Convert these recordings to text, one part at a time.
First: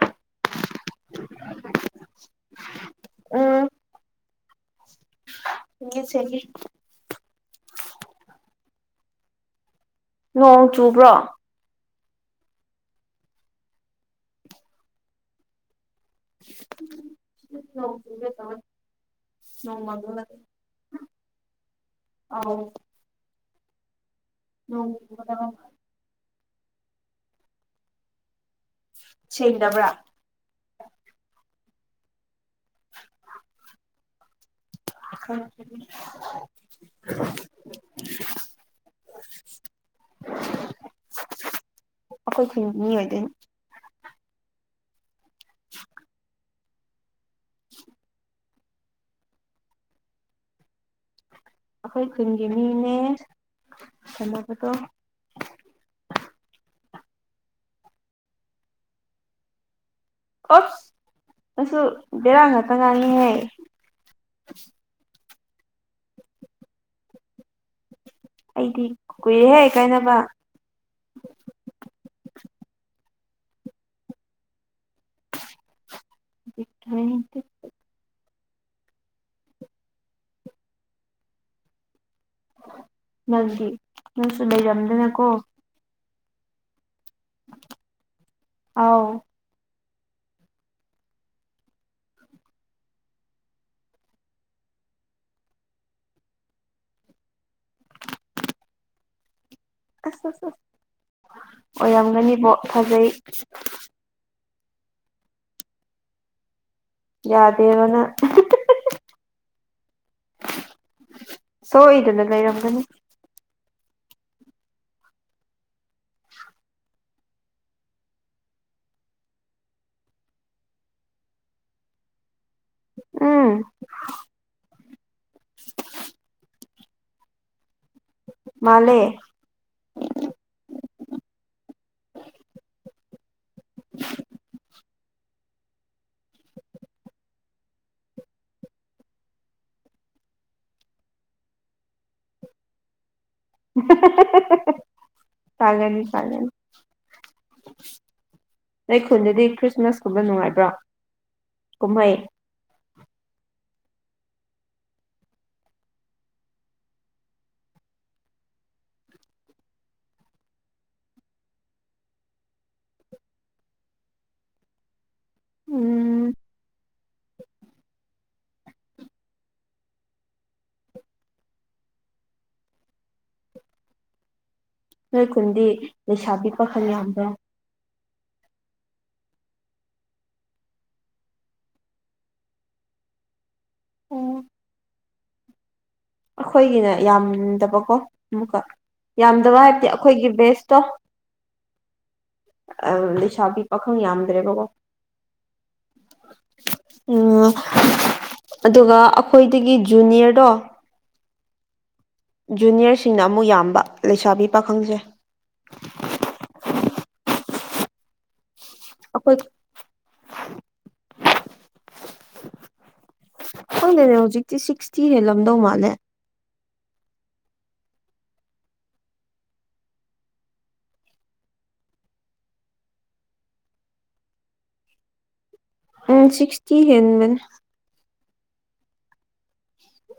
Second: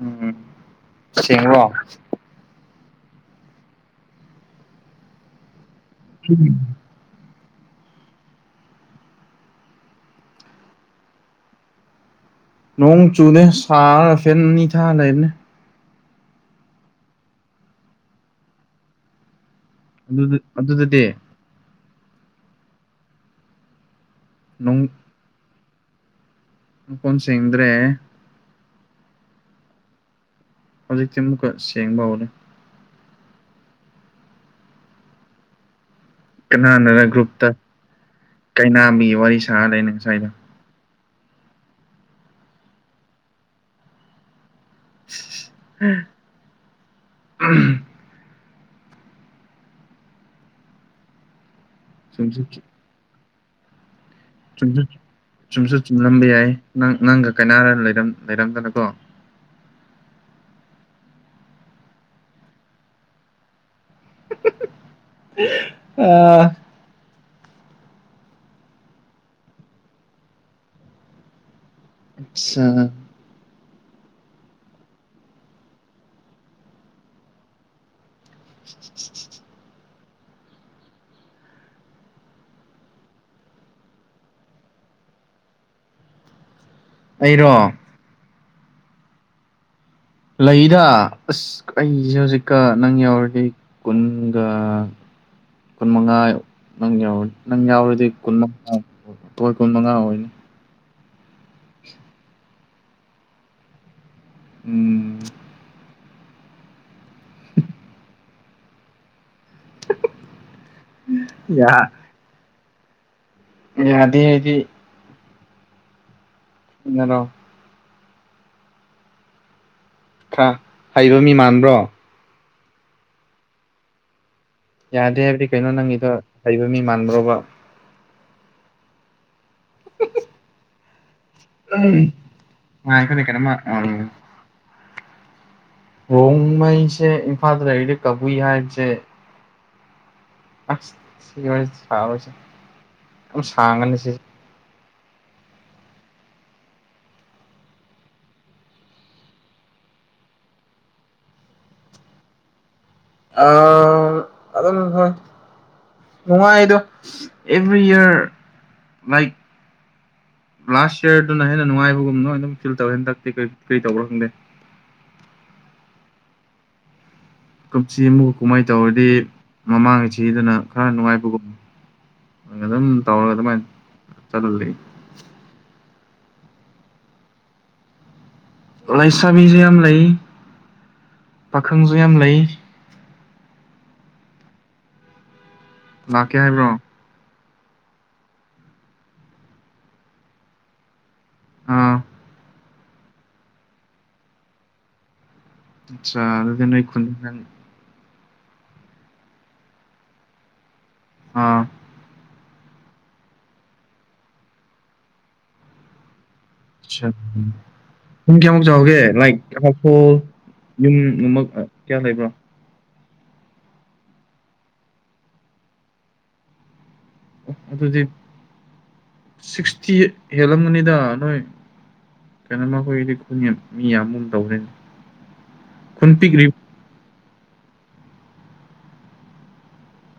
ꯎꯝ ꯁꯤꯣ ꯎꯝ ꯎ ꯁꯦ ꯅꯣꯡ ꯆꯨꯕ꯭ꯔꯣ ꯅꯣꯡ ꯆꯨꯅꯦꯦ ꯁꯥꯔ ꯐꯦꯠ ꯑꯅꯤ ꯊꯥ ꯂꯩꯔꯅꯦ ꯅꯣꯡ ꯆꯨꯒꯦ ꯇꯧꯋꯦ ꯅꯣꯡ ꯑꯗꯨꯗꯤ ꯑꯗꯨꯗꯤꯇꯦ ꯑ ꯎ ꯎ ꯀꯣꯟꯁꯤꯦꯡꯗ꯭ꯔꯦ ꯁꯦꯡꯗꯕ꯭ꯔꯥ ꯍꯧꯖꯤꯛꯇꯨꯛꯀ ꯁꯦꯡꯕꯕꯅꯦꯦ ꯈꯔ ꯀꯅꯥꯅꯅ ꯒ꯭ꯔꯨꯞꯇ ꯀꯩꯅꯥꯕꯤ ꯋꯥꯔꯤ ꯁꯥꯔ ꯂꯩꯅ ꯉꯁꯥꯏꯗ ꯑꯩꯈꯣꯏ ꯈꯅꯤ ꯑꯣꯏꯗ ꯎꯝ [inaudible] ꯑꯩꯈꯣꯏ ꯈꯨꯟꯒꯤ ꯃꯤꯅꯦ ꯆ ꯁꯥꯟꯅꯕꯗꯣ ꯆꯨꯝꯁꯨ ꯂꯕꯤꯦ ꯍꯥꯏ ꯅꯪ ꯅꯪꯒ ꯀꯩꯅꯥꯔ ꯂꯩꯔꯝꯗꯅꯀꯣ ꯑꯣꯞ ꯅꯁꯨ ꯕꯦꯔꯥꯡ ꯉꯥꯛꯇ ꯉꯥꯡꯅꯤꯍꯦ [inaudible] ꯑꯥ ꯑꯩꯗꯤ ꯀꯨꯏꯔꯦꯍꯦ ꯀꯥꯏꯅꯕ ꯑꯆꯥ ꯇ꯭ꯔꯦꯟ ꯇ [inaudible] ꯅꯪꯒꯤ ꯅꯪꯁꯨ ꯂꯩꯔꯝꯗꯅꯀꯣ ꯑꯩꯔꯣ ꯑꯥꯎ ꯂꯩꯗ ꯑꯁ ꯑꯩꯁꯦ ꯍꯧꯖꯤꯛꯀ ꯅꯪ ꯌꯥꯎꯔꯗꯤ ꯀꯨꯟꯒ ꯀꯨꯟ ꯃꯉꯥ ꯅꯪ ꯌꯥꯎ ꯅꯪ ꯌꯥꯎꯔꯗꯤ ꯀꯨꯟ ꯃꯉꯥ ꯇꯣꯏ ꯀꯨꯟ ꯃꯉꯥ ꯑꯁ ꯑꯣꯏꯅꯤ ꯑꯁ ꯑꯁ ꯑꯣꯏꯔꯝꯒꯅꯤꯕꯣ ꯐꯖꯩ ꯎꯝ ꯌꯥꯗꯦꯕꯅꯪ ꯌꯥ ꯁꯣꯏꯗꯅ ꯂꯩꯔꯝ ꯑꯗꯨ ꯌꯥꯗꯦ ꯑꯩꯗꯤ ꯏꯔꯣ ꯈ꯭ꯔ ꯍꯥꯏꯔꯣ ꯃꯤ ꯃꯥꯟꯕ꯭ꯔꯣ ꯎꯝ ꯌꯥꯗꯦ ꯍꯥꯏꯕ꯭ꯔꯤ ꯀꯩꯅꯣ ꯅꯪꯒꯤꯗꯣ ꯍꯩꯕ ꯃꯤ ꯃꯥꯟꯕ꯭ꯔꯣꯕ ꯃꯥꯂꯦ [unintelligible] ꯉꯥꯏꯈꯣꯅꯦ ꯀꯩꯅꯣꯝꯃ ꯔꯣꯡꯉꯩꯁꯦ ꯏꯝꯐꯥꯜꯗ ꯂꯩꯔꯤꯗꯤ ꯀꯕꯨꯏ ꯍꯥꯏꯕꯁꯦ ꯑ ꯁꯤ ꯁꯥꯥꯎꯁ [unintelligible] ꯄꯥꯒꯅꯤ ꯄꯥꯒꯅꯤ ꯑꯩ ꯈꯨꯟꯗꯗꯤ ꯈ꯭ꯔꯤꯁꯃꯥꯁꯀꯨꯝꯕ ꯅꯨꯡꯉꯥꯏꯕ꯭ꯔꯣ ꯀꯨꯝꯍꯩ ꯑꯗꯨꯝ ꯍꯣꯏ ꯅꯨꯡꯉꯥꯏꯗꯣ ꯑꯦꯚ꯭ꯔꯤ ꯏꯌꯥꯔ ꯂꯥꯏꯛ ꯂꯥꯁ ꯌꯌꯥꯔꯗꯨꯅ ꯍꯦꯟꯅ ꯅꯨꯡꯉꯥꯏꯕꯒꯨꯝꯅꯣ ꯑꯗꯨꯝ ꯐꯤꯜ ꯇꯧꯋꯦ ꯍꯦꯟ ꯇꯦ ꯀꯔꯤ ꯇꯧꯕ꯭ꯔꯣ ꯈꯪꯗꯦ ꯎꯝ ꯀꯨꯞꯁꯤ ꯑꯃ ꯀꯨꯝꯍꯩ ꯇꯧꯔꯗꯤ ꯃꯃꯥꯡꯉꯩꯁꯤꯗꯅ ꯈꯔ ꯅꯨꯡꯉꯥꯏꯕꯒꯨꯝ ꯑꯗꯨꯝ ꯇꯧꯔꯒ ꯑꯗꯨꯃꯥꯏꯅ ꯆꯠꯍꯜꯂꯤ ꯅꯣꯏ ꯈꯨꯟꯗꯤ ꯂꯩꯁꯥꯕꯤ ꯄꯥꯈꯜ ꯌꯥꯝꯕ꯭ꯔ ꯂꯩꯥꯏꯁꯥꯕꯤꯁꯨ ꯌꯥꯝ ꯂꯩ ꯄꯥꯈꯪꯁꯨ ꯌꯥꯝ ꯂꯩ ꯂꯥꯛꯀꯦ ꯍꯥꯏꯕ꯭ꯔꯣ ꯑꯩꯈꯣꯏꯒꯤꯅꯦ ꯌꯥꯝ ꯕꯀꯣ ꯑꯃꯨꯛꯀ ꯌꯥꯝꯗꯕ ꯍꯥꯏꯕꯗꯤ ꯑꯩꯈꯣꯏꯒꯤ ꯕꯦꯁꯇꯣ ꯑꯥ ꯂꯩꯁꯥꯕꯤ ꯄꯥꯈꯪ ꯌꯥꯝꯗ꯭ꯔꯦꯕꯀꯣ ꯑꯆꯥ ꯑꯗꯨ ꯈꯨꯟ ꯎꯝ ꯑꯗꯨꯒ ꯑꯩꯈꯣꯏꯗꯒꯤ ꯖꯨꯅꯤꯌꯔꯗꯣ ꯑꯥ ꯖꯨꯅꯤꯌꯔꯁꯤꯡꯅ ꯑꯃꯨꯛ ꯌꯥꯝꯕ ꯂꯩꯁꯥꯕꯤ ꯄꯥꯈꯪꯖꯩ ꯑꯠꯆꯥ [unintelligible] ꯆꯥꯎꯒꯦ ꯑꯩꯈꯣꯏ ꯂꯥꯏꯛ ꯍꯈꯣꯜ ꯌꯨꯝꯃꯛ ꯀꯌꯥ ꯂꯩꯕ꯭ꯔꯣ ꯈꯪꯗꯦꯅꯦ ꯍꯧꯖꯤꯛꯇꯤ ꯁꯤꯛꯁꯇꯤ ꯍꯦꯜꯂꯝꯗꯧ ꯃꯥꯜꯂꯦ ꯑꯣ ꯑꯗꯨꯗꯤ ꯁꯤꯛꯁꯇꯤ ꯍꯦꯜꯂꯝꯒꯅꯤꯗ ꯅꯣꯏ ꯀꯩꯅꯣꯃ ꯑꯩꯈꯣꯏꯒꯤꯗꯤ ꯈꯨꯟ ꯃꯤ ꯌꯥꯝ ꯇꯧꯔꯦꯅꯦ ꯎ ꯁꯤꯁꯇꯤ ꯍꯦꯟꯕꯅꯦ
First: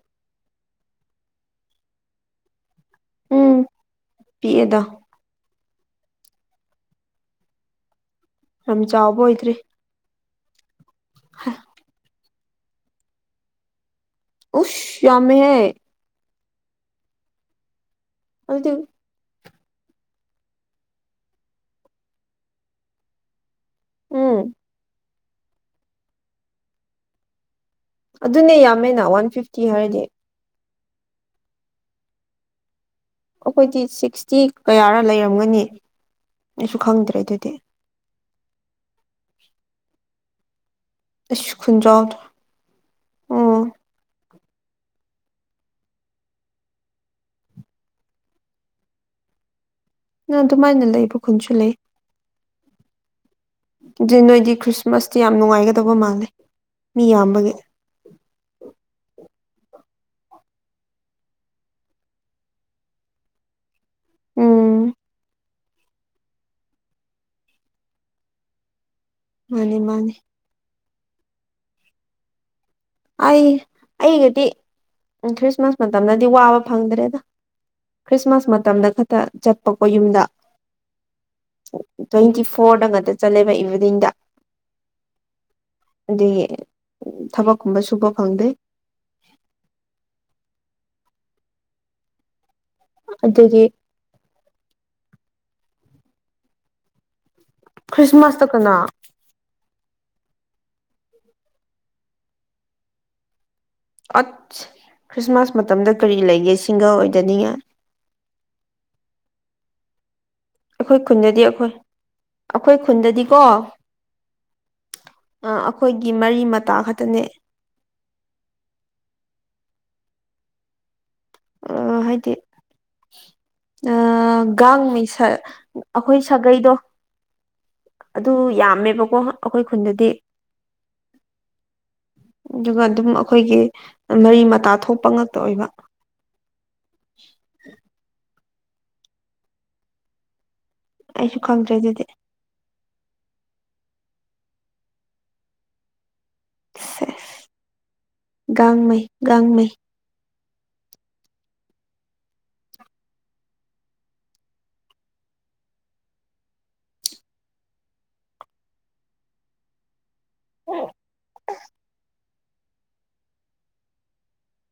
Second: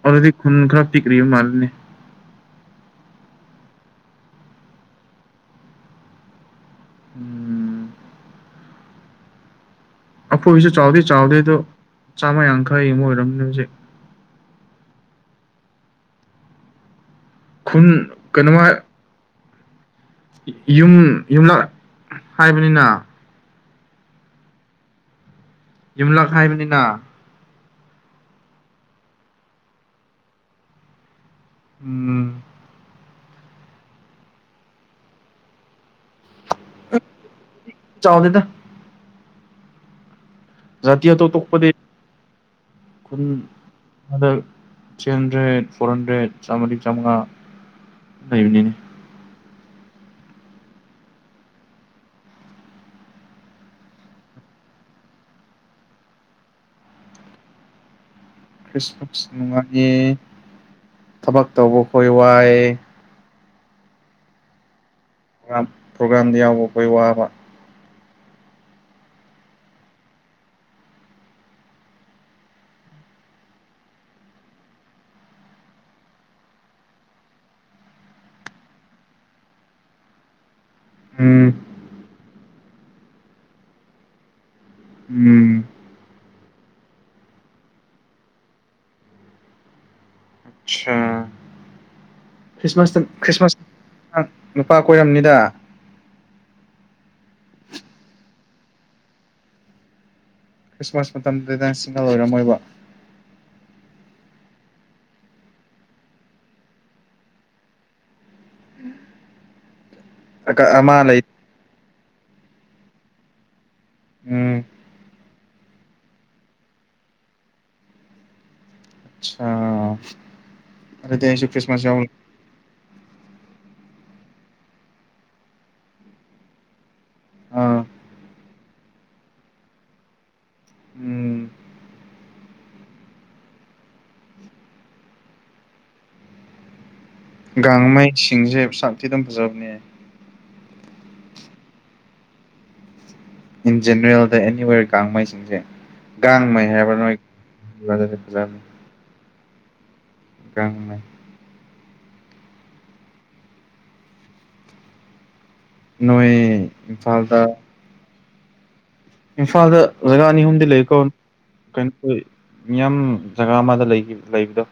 ꯑꯗꯨꯗꯤ ꯈꯨꯟ ꯈꯔꯄꯤꯛꯔꯤꯕ ꯃꯥꯜꯂꯦꯅꯦ ꯎꯝ ꯄꯤꯛꯑꯦꯗ ꯎꯝ ꯌꯥꯝ ꯆꯥꯎꯕ ꯑꯣꯏꯗ꯭ꯔꯤ ꯐꯣꯏꯁꯨ ꯆꯥꯎꯗꯦ ꯆꯥꯎꯗꯦ ꯑꯗꯣ ꯆꯥꯝꯃ ꯌꯥꯡꯈꯩ ꯑꯃ ꯑꯣꯏꯔꯝꯅꯦ ꯍꯧꯖꯤꯛ ꯎꯁ ꯌꯥꯃꯦꯍꯦ ꯈꯨꯟ ꯀꯩꯅꯃ ꯑꯗꯨꯗꯤ ꯌꯨꯝ ꯌꯨꯝꯂꯛ ꯍꯥꯏꯕꯅꯤꯅ ꯎꯝ ꯌꯨꯝꯂꯥ ꯈꯥꯏꯕꯅꯤꯅ ꯑꯗꯨꯅꯦ ꯌꯥꯝꯃꯦꯅ ꯋꯥꯟ ꯐꯤꯐꯇꯤ ꯍꯥꯏꯔꯗꯤ ꯎꯝ ꯑꯩꯈꯣꯏꯗꯤ ꯁꯤꯛꯁꯇꯤ ꯀꯌꯥꯔ ꯂꯩꯔꯝꯒꯅꯤ ꯅꯁꯨ ꯈꯪꯗ꯭ꯔꯦ ꯑꯗꯨꯗꯤ ꯆꯥꯎꯗꯦꯗ ꯖꯥꯇꯤ ꯑꯇꯧ ꯑꯁ ꯇꯣꯛꯄꯗꯤ ꯈꯨꯟꯖꯥꯎꯗꯣ ꯈꯨꯗꯛ ꯑꯣ ꯊ꯭ꯔꯤ ꯍꯟꯗ꯭ꯔꯦꯠ ꯐꯣꯔ ꯍꯟꯗ꯭ꯔꯦꯠ ꯆꯥꯝꯃꯔꯤ ꯆꯥꯝꯃꯉꯥ ꯂꯩꯕꯅꯤꯅꯦ ꯅꯪ ꯑꯗꯨꯃꯥꯏꯅ ꯂꯩ ꯃꯈ ꯈꯨꯟꯁꯨ ꯂꯩ ꯑꯗꯨꯗꯤ ꯅꯣꯏꯗꯤ ꯈ꯭ꯔꯤꯁꯃꯥꯁꯇꯤ ꯌꯥꯝ ꯅꯨꯡꯉꯥꯏꯒꯗꯕ ꯃꯥꯜꯂꯦ ꯃꯤ ꯌꯥꯝꯕꯒꯤ ꯈ꯭ꯔꯤꯁꯃꯥꯁ ꯅꯨꯡꯉꯥꯏꯏ ꯊꯕꯛ ꯇꯧꯕ ꯈꯈꯣꯏ ꯋꯥꯏ ꯎꯝ ꯄ꯭ꯔꯣꯒꯥ꯭ꯔꯥꯝꯗ ꯌꯥꯎꯕ ꯑꯩꯈꯣꯏ ꯋꯥꯕ ꯃꯥꯅꯦ ꯃꯥꯅꯦ ꯑꯩ ꯑꯩꯒꯗꯤ ꯈ꯭ꯔꯤꯁꯃꯥꯁ ꯃꯇꯝꯗꯗꯤ ꯋꯥꯕ ꯐꯪꯗ꯭ꯔꯦꯗ ꯈ꯭ꯔꯤꯁꯃꯥꯁ ꯃꯇꯝꯗ ꯈꯛꯇ ꯆꯠꯄꯀꯣ ꯌꯨꯝꯗ ꯎꯝ ꯊ [unintelligible] ꯐꯣꯔꯗ ꯉꯥꯛꯇ ꯆꯠꯂꯦꯕ ꯏꯚꯤꯅꯤꯡꯗ ꯎꯝ ꯎ ꯊꯕꯛ ꯀꯨꯝꯕ ꯁꯨꯕ ꯐꯪꯗꯦ ꯑꯆꯥ ꯈ꯭ꯔꯤꯁꯃꯥꯁꯇ ꯈ꯭ꯔꯤꯁꯃꯥꯁ ꯑꯗꯒꯤ ꯅꯨꯄꯥ ꯀꯣꯏꯔꯝꯅꯤꯗ ꯈ꯭ꯔꯤꯁꯃꯥꯁꯇ ꯀꯅꯥ ꯈ꯭ꯔꯤꯁꯃꯥꯁ ꯃꯇꯝꯗꯨꯗꯤ ꯅꯪ ꯁꯤꯡꯍ ꯑꯣꯏꯔꯝꯃꯣꯏꯕ ꯑꯠ ꯈ꯭ꯔꯤꯁꯃꯥꯁ ꯃꯇꯝꯗ ꯀꯔꯤ ꯂꯩꯒꯦ ꯁꯤꯡꯒꯜ ꯑꯣꯏꯗꯅꯤꯉ ꯑꯀ ꯑꯩꯈꯣꯏ ꯑꯃ ꯂꯩ ꯈꯨꯟꯗꯗꯤ ꯑꯩꯈꯣꯏ ꯑꯩꯈꯣꯏ ꯈꯨꯟꯗꯗꯤꯀꯣ ꯎꯝ ꯑꯩꯈꯣꯏꯒꯤ ꯃꯔꯤ ꯃꯇꯥ ꯈꯛꯇꯅꯦ ꯑꯆꯥ ꯑꯁꯨ ꯈ꯭ꯔꯤꯁꯃꯁ ꯌꯥ ꯑ ꯒꯥꯡ ꯃꯤ ꯑꯩꯈꯣꯏ ꯁꯥꯒꯩꯗꯣ ꯑꯥ ꯑꯗ ꯌꯥꯝꯃꯦꯕꯀꯣ ꯑꯩꯈꯣꯏ ꯈꯨꯟꯗꯗꯤ ꯎꯝ ꯑꯗꯨꯒ ꯑꯗꯨꯝ ꯑꯩꯈꯣꯏꯒꯤ ꯃꯔꯤ ꯃꯇꯥ ꯊꯣꯛꯄ ꯉꯛꯇ ꯑꯣꯏꯕ ꯥꯒꯥꯡꯃꯩꯁ ꯆꯤꯡꯁꯦ ꯁꯛ ꯑꯗꯨꯝ ꯐꯖꯕꯅꯦ꯫ ꯑꯩꯁꯨ ꯈꯪꯗ꯭ꯔꯦ ꯑꯗꯨꯗꯤ꯫ ꯖꯦꯅꯦꯔꯦꯜꯗ ꯑꯦꯅꯤꯋꯦꯔ ꯀꯥꯃꯩꯁꯤꯡꯁꯦ꯫ ꯥꯒꯥꯡꯃꯩ ꯍꯥꯏꯕ ꯁꯦꯁ ꯅꯣꯏ꯫ ꯒꯥꯡꯃꯩ ꯒꯥꯡꯃꯩ꯫ ꯒꯥꯡꯃꯩ꯫ ꯅꯣꯏ ꯏꯝꯐꯥꯜꯗ꯫ ꯏꯝꯐꯥꯜꯗ꯫ ꯅꯣꯏꯕꯥ ꯑꯅꯤ ꯑꯍꯨꯝꯗꯤ ꯂꯩꯀꯣ ꯀꯩꯅꯣ꯫ ꯃꯤꯌꯥꯝ ꯖꯒꯥ ꯑꯃꯗ ꯂꯩ ꯂꯩꯕꯗꯣ꯫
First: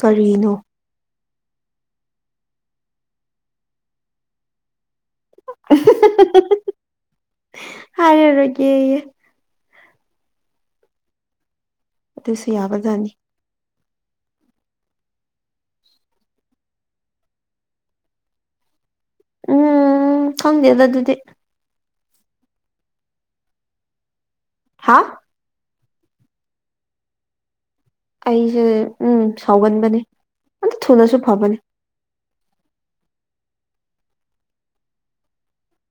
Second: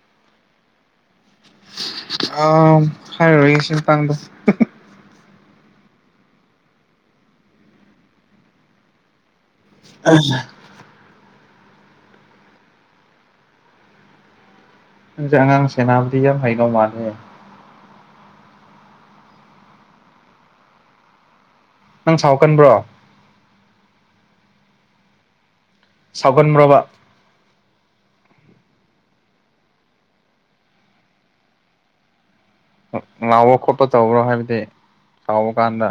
ꯀꯔꯤꯅꯣ꯫ ꯑ ꯍꯥꯏꯔ ꯑꯣꯏꯒꯦꯁꯤ ꯃꯥꯇꯥꯡꯗ꯫ ꯍꯥꯏꯔꯔꯣꯏ ꯒꯦꯌꯦ꯫ ꯑ꯫ ꯑꯗꯨꯁꯨ ꯌꯥꯕꯥ ꯖꯥꯠꯅꯤ꯫ ꯅꯪꯁꯦ ꯑꯉꯥꯡ ꯁꯦꯅꯥꯕꯗꯤ ꯌꯥꯝ ꯍꯩꯗꯣꯏ ꯃꯥꯜꯂꯦ꯫ ꯎꯝ ꯈꯪꯗꯦꯗ ꯑꯗꯨꯗꯤ꯫ ꯅꯪ ꯁꯥꯎꯀꯟꯕ꯭ꯔꯣ꯫ ꯍꯥ꯫ ꯁꯥꯎꯒꯟꯕꯔ꯭ꯑꯣꯕꯥ꯫ ꯑꯩꯁꯦ ꯎꯝ ꯁꯥꯎꯒꯟꯕꯅꯤ ꯑꯗꯨ ꯊꯨꯅꯁꯨ ꯐꯕꯅꯤ꯫ ꯂꯥꯎꯕ ꯈꯣꯠꯄ ꯇꯧꯕ꯭ꯔꯣ ꯍꯥꯏꯕꯗꯤ ꯁꯥꯎꯕ ꯀꯥꯟꯗ꯫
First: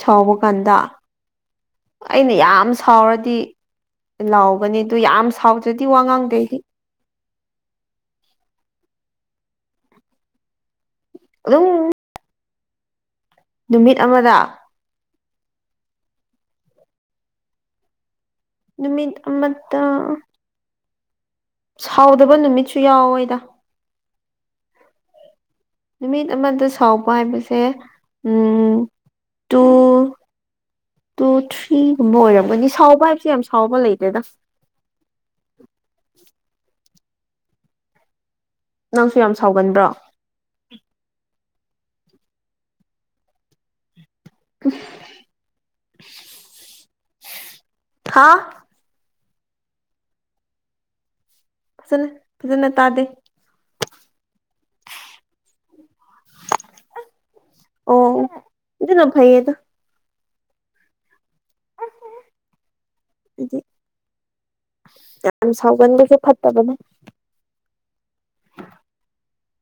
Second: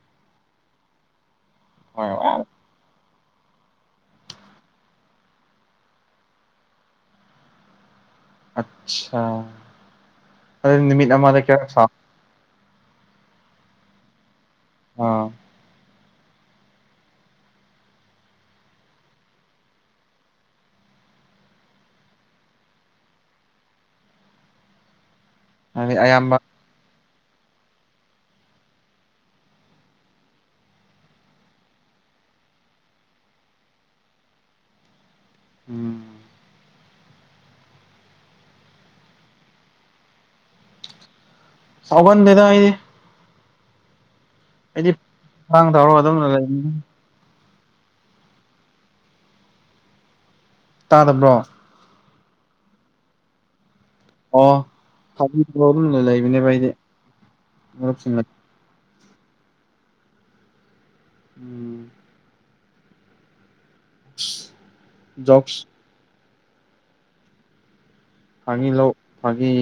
ꯁꯥꯎꯕ ꯀꯥꯟꯗ꯫ ꯑꯩꯅ ꯌꯥꯝ ꯁꯥꯎꯔꯗꯤ꯫ ꯗꯤ ꯂꯥꯎꯒꯅꯤ ꯑꯗꯨ ꯌꯥꯝ ꯁꯥꯎꯗ꯭ꯔꯗꯤ ꯋꯥ ꯉꯥꯡꯗꯦ ꯑꯩ꯫ ꯑꯆꯥ ꯑꯗꯨ ꯅꯨꯃꯤꯠ꯫ ꯏ ꯃꯥꯗ ꯀꯌꯥ ꯑꯗꯨꯝ ꯁꯥ꯫ ꯅꯨꯃꯤꯠ ꯑꯃꯗ꯫ ꯑ꯫ ꯅꯨꯃꯤꯠ ꯑꯃꯗ꯫ ꯁꯥꯎꯗꯕ ꯅꯨꯃꯤꯠꯁꯨ ꯌꯥꯎꯋꯦꯗ꯫ ꯍꯥꯏꯗꯤ ꯅꯨꯃꯤꯠ ꯑꯌꯥꯝꯕ ꯑꯃꯗ ꯁꯥꯎ꯫ ꯍꯥꯏꯕꯁꯦ ꯎꯝ ꯇꯨ ꯇꯨ ꯊ꯭ꯔꯤꯒꯨꯝꯕ ꯑꯣꯏꯔꯝꯒꯅꯤ ꯁꯥꯎꯕ ꯍꯥꯏꯕꯁꯦ ꯌꯥꯝ ꯁꯥꯎꯕ ꯂꯩꯇꯦꯗ꯫ ꯎꯝ꯫ ꯅꯪꯁꯨ ꯌꯥꯝ ꯁꯥꯎꯒꯟꯕ꯭ꯔꯣ꯫ ꯁꯥꯎꯒꯟꯗꯦꯗ ꯑꯩ꯫ ꯑꯩꯗꯤ ꯊꯥꯡ ꯊꯧꯔꯒ ꯑꯗꯨꯝꯅ ꯂꯩꯅꯤ꯫ ꯍꯥ꯫ ꯇꯥꯗꯕ꯭ꯔꯣ꯫ ꯐꯖꯅ ꯐꯖꯅ ꯇꯥꯗꯦ꯫ ꯑꯣ ꯍꯕꯤꯌꯣ꯫ ꯄꯨꯟꯅꯥ ꯂꯩꯕꯅꯦꯕꯥ ꯑꯩꯗꯤ꯫ ꯑꯣ ꯑꯗꯨꯅ ꯐꯩꯌꯦꯗꯥ꯫ ꯎꯝ [unintelligible] ꯌꯥꯝ ꯖꯣꯛꯁ ꯁꯥꯎꯒꯟꯕꯁꯨ ꯐꯠꯇꯦ ꯇꯕꯅꯦ ꯐꯪꯉꯤ ꯂꯧ ꯐꯥꯉꯤ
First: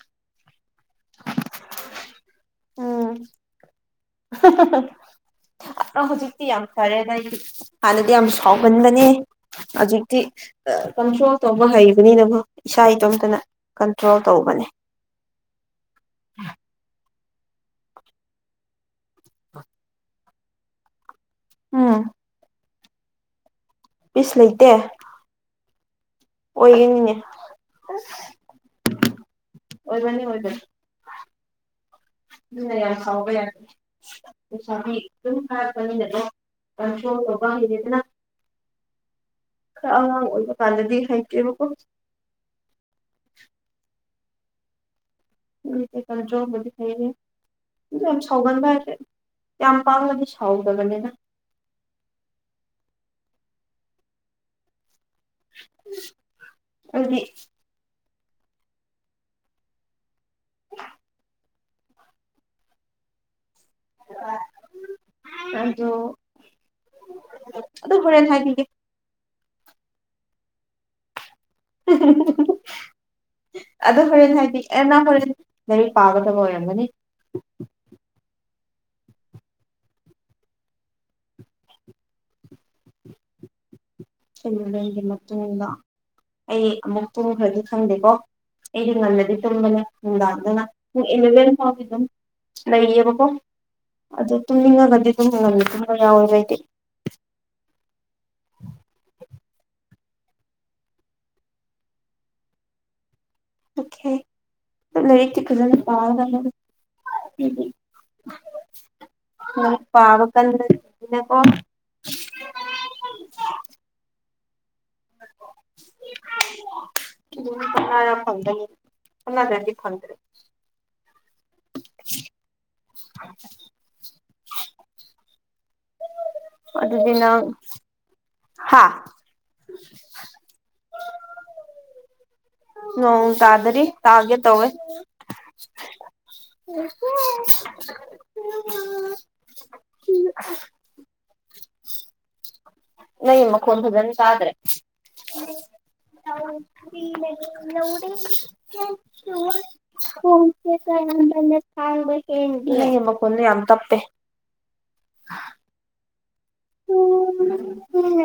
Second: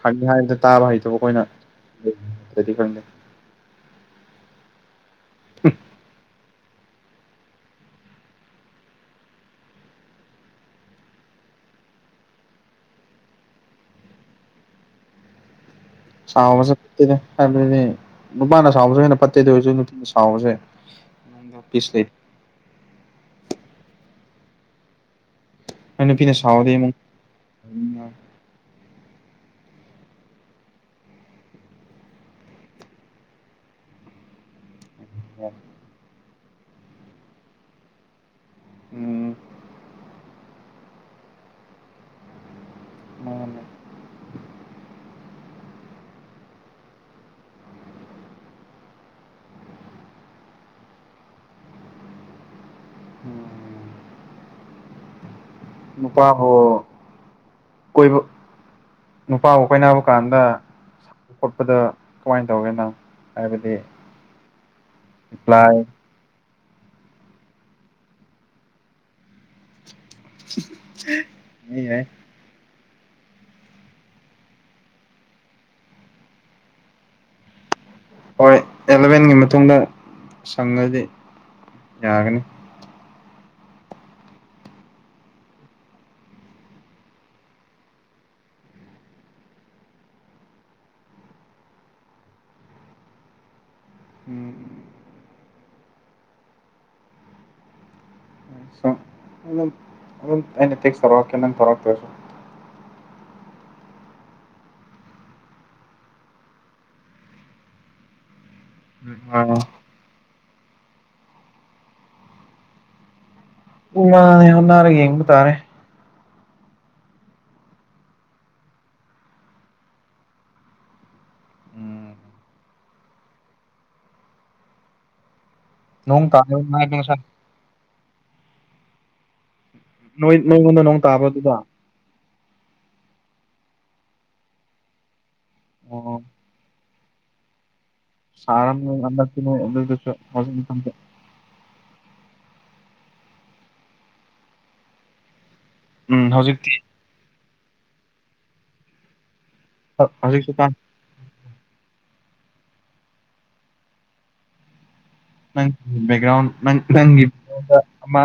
ꯐꯪꯉꯤ ꯍꯥꯏꯕꯗ ꯇꯥꯕ ꯍꯩꯇꯕ ꯑꯩꯈꯣꯏꯅ ꯁꯗꯤ ꯈꯪꯗꯦ [unintelligible] ꯑꯥ ꯍꯧꯖꯤꯛ ꯖꯤꯛꯇꯤ ꯌꯥꯝ ꯐꯔꯦꯅ ꯑꯩ ꯍꯥꯟꯅꯗꯤ ꯌꯥꯝ ꯁꯥꯎꯍꯟꯕꯅꯦ ꯍꯧꯖꯤꯛꯇꯤ ꯀꯟꯇ꯭ꯔꯣꯜ ꯇꯧꯕ ꯍꯩꯕꯅꯤꯅꯕꯨ ꯏꯁꯥ ꯏꯇꯣꯝꯇꯅ ꯀꯟꯇ꯭ꯔꯣꯜ ꯇꯧꯕꯅꯦ ꯁꯥꯎꯕꯁꯦ ꯐꯠꯇꯦꯗ ꯍꯥꯏꯕꯗꯤ ꯅꯨꯄꯥꯅ ꯁꯥꯎꯕꯁꯨꯦ ꯍꯦꯟꯅ ꯄꯠꯇꯩ ꯑꯣꯏꯔꯁꯨ ꯅꯨꯄꯤꯅ ꯁꯥꯎꯕꯁꯦ ꯎꯝ [unintelligible] ꯄꯤꯁ ꯂꯩꯇꯦ ꯍꯣꯏ ꯅꯨꯄꯤꯅ ꯁꯥꯎꯔꯗꯤ ꯑꯃꯨꯛ ꯑꯣꯏꯅꯤ ꯑꯣꯏꯕꯅꯤ ꯑꯣꯏꯕꯅꯤ ꯑꯗꯨꯅ ꯌꯥꯝ ꯁꯥꯎꯕ ꯌꯥꯗꯦ [unintelligible] ꯀꯟꯇ꯭ꯔꯣꯟ ꯇꯧꯕ ꯍꯩꯔꯦꯗꯅꯥ ꯎꯝ ꯈꯔ ꯑꯉꯥꯡ ꯑꯣꯏꯕ ꯀꯥꯟꯕꯗꯤ ꯍꯩꯇꯦꯕꯀꯣ꯫ ꯃꯥꯅꯦ꯫ ꯀꯟꯇ꯭ꯔꯣꯕꯨꯗꯤ ꯍꯩꯔꯦ ꯑꯗꯨ ꯌꯥꯝ ꯁꯥꯎꯒꯟꯕ ꯍꯥꯏꯁꯦ ꯌꯥꯝ ꯄꯥꯡꯅꯗꯤ ꯁꯥꯎꯗꯕꯅꯦꯗ꯫ ꯅꯨꯄꯥ ꯍꯣ ꯑꯩꯗꯤ ꯀꯣꯏꯕ ꯅꯨꯄꯥꯕꯨ ꯀꯣꯏꯅꯕ ꯀꯥꯟꯗ ꯈꯣꯠꯄꯗ ꯀꯃꯥꯏꯅ ꯇꯧꯒꯦ ꯅꯪ꯫ ꯍꯥꯏꯕꯗꯤ ꯄ꯭ꯂꯥꯏ ꯑꯗꯣ ꯑꯗꯨ ꯍꯣꯔꯦꯟ ꯍꯥꯏꯕꯤꯒꯦ꯫ [unintelligible] ꯌꯥꯏ-ꯌꯥꯏ꯫ ꯑꯗꯣ ꯍꯣꯔꯦꯟ ꯍꯥꯏꯕꯤ ꯑꯩ ꯅꯪ ꯍꯣꯔꯦꯟ ꯂꯥꯏꯔꯤꯛ ꯄꯥꯒꯗꯕ ꯑꯣꯏꯔꯝꯒꯅꯤ꯫ ꯍꯣꯏ ꯑꯦꯂꯚꯦꯟꯒꯤ ꯃꯇꯨꯡꯗ ꯁꯪꯑꯗꯤ ꯌꯥꯒꯅꯤ꯫ ꯑꯦꯂꯨꯚꯦꯟꯒꯤ ꯃꯇꯨꯡꯗ ꯑꯩ ꯑꯃꯨꯛ ꯇꯨꯝꯈ꯭ꯔꯗꯤ ꯈꯪꯗꯦꯀꯣ ꯑꯩꯗꯤ ꯉꯟꯅꯗꯤ ꯇꯨꯝꯕꯅꯦ ꯅꯨꯡꯗꯥꯡꯗꯅ ꯄꯨꯡ ꯑꯦꯂꯚꯦꯟ ꯐꯥꯎꯗꯤ ꯑꯗꯨꯝ ꯂꯩꯔꯤꯑꯦꯕꯀꯣ꯫ ꯑꯗꯨ ꯎꯝ ꯇꯨꯝꯅꯤꯡꯑꯒꯗꯤ ꯗꯨꯡ ꯉꯟꯅ ꯑꯃ ꯌꯥꯎꯋꯦꯕ ꯑꯩꯗꯤ꯫ ꯁꯨ ꯑꯗꯨꯝ ꯑꯗꯨꯝ ꯑꯩꯅ ꯇꯦꯛꯁ ꯇꯧꯔꯀꯦ ꯅꯪ ꯇꯧꯔꯛꯇ꯭ꯔꯁꯨ꯫ ꯑꯣꯀꯦ ꯂꯥꯏꯔꯤꯛꯇꯤ ꯐꯖꯅ ꯄꯥꯒꯗꯕꯅꯦ꯫ ꯂꯥꯏꯔꯤꯛ ꯄꯥꯔꯣ꯫ [unintelligible] [unintelligible] ꯅꯥꯔ ꯌꯦꯡꯕ ꯇꯥꯔꯦ [unintelligible] ꯎꯝ [inaudible] [unintelligible] ꯅꯣꯡ ꯇꯥ [unintelligible] ꯍꯥꯥ ꯅꯣꯏ ꯅꯣꯏꯉꯣꯟꯗ ꯅꯣꯡ ꯇꯥꯕ꯭ꯔꯥ ꯑꯗꯨꯗ꯫ ꯅꯣꯡ ꯇꯥꯗꯔꯤ ꯇꯥꯒꯦ ꯇꯧꯋꯦ꯫ [unintelligible] ꯁꯥꯔꯝꯑꯅꯤ ꯍꯟꯗꯛꯇꯤ ꯅꯣꯏ ꯑꯗꯨꯗꯁꯨ꯫ [unintelligible] ꯅꯪꯒꯤ ꯃꯈꯣꯟ ꯐꯖꯅꯥ ꯇꯥꯗ꯭ꯔꯦ꯫ [unintelligible] [unintelligible] ꯎꯝ ꯍꯧꯖꯤꯛꯇꯤ ꯍꯧꯖꯤꯛꯁꯨ ꯀꯥꯟ [unintelligible] ꯅꯪꯒꯤ ꯃꯈꯣꯟꯗꯣ ꯌꯥꯝ ꯇꯞꯄꯦ꯫ ꯅꯪ ꯕꯦꯛꯒ꯭ꯔꯥꯎꯟ ꯅꯪꯒꯤꯗ ꯑꯃ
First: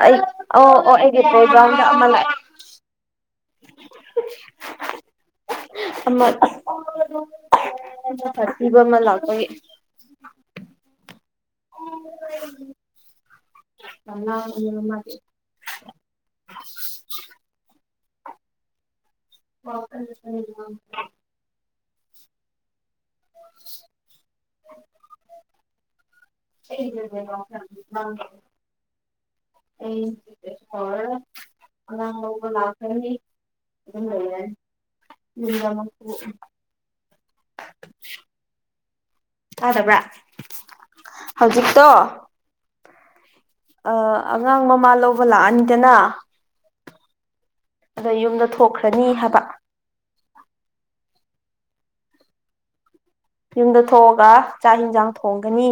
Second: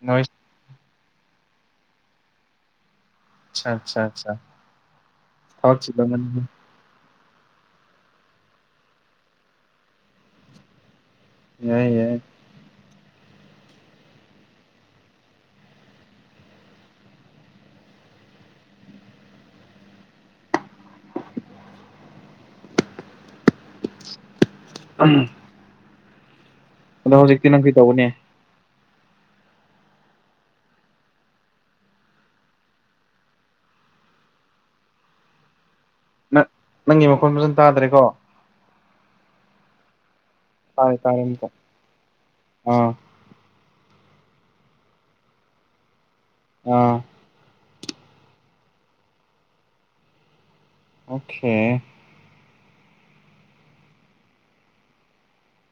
ꯑꯩ ꯅꯣꯏ [unintelligible] ꯑꯆꯥ ꯑꯆꯥ ꯑꯆꯥ [unintelligible] ꯐꯁꯤꯕ ꯑꯃ ꯂꯥꯛꯄꯩ ꯌꯥꯏ ꯌꯥꯏ [unintelligible] ꯑ [unintelligible] ꯃꯥꯗꯤ [unintelligible] ꯎꯝ [unintelligible] ꯑꯩ [unintelligible] ꯂꯥꯛꯈ꯭ꯔꯅꯤ [unintelligible] ꯅꯪ [unintelligible] ꯐꯣꯟ ꯐꯖꯅꯥ ꯇꯥꯗ꯭ꯔꯦꯀꯣ ꯇꯥꯗꯕ꯭ꯔꯥ ꯇꯥꯔꯦ ꯇꯥꯔꯦ ꯑꯃꯨꯛꯀꯥ ꯍꯧꯖꯤꯛꯇꯣ ꯑ ꯑꯉꯥꯡ ꯃꯃꯥ ꯂꯧꯕ ꯂꯥꯛꯑꯅꯤꯗꯅ ꯑ ꯑꯗ ꯌꯨꯝꯗ ꯊꯣꯛꯈ꯭ꯔꯅꯤ ꯍꯥꯏꯕ ꯑꯣꯀꯦ ꯌꯨꯝꯗ ꯊꯣꯛꯑꯒ ꯆꯥꯛ ꯌꯦꯟꯁꯥꯡ ꯊꯣꯡꯒꯅꯤ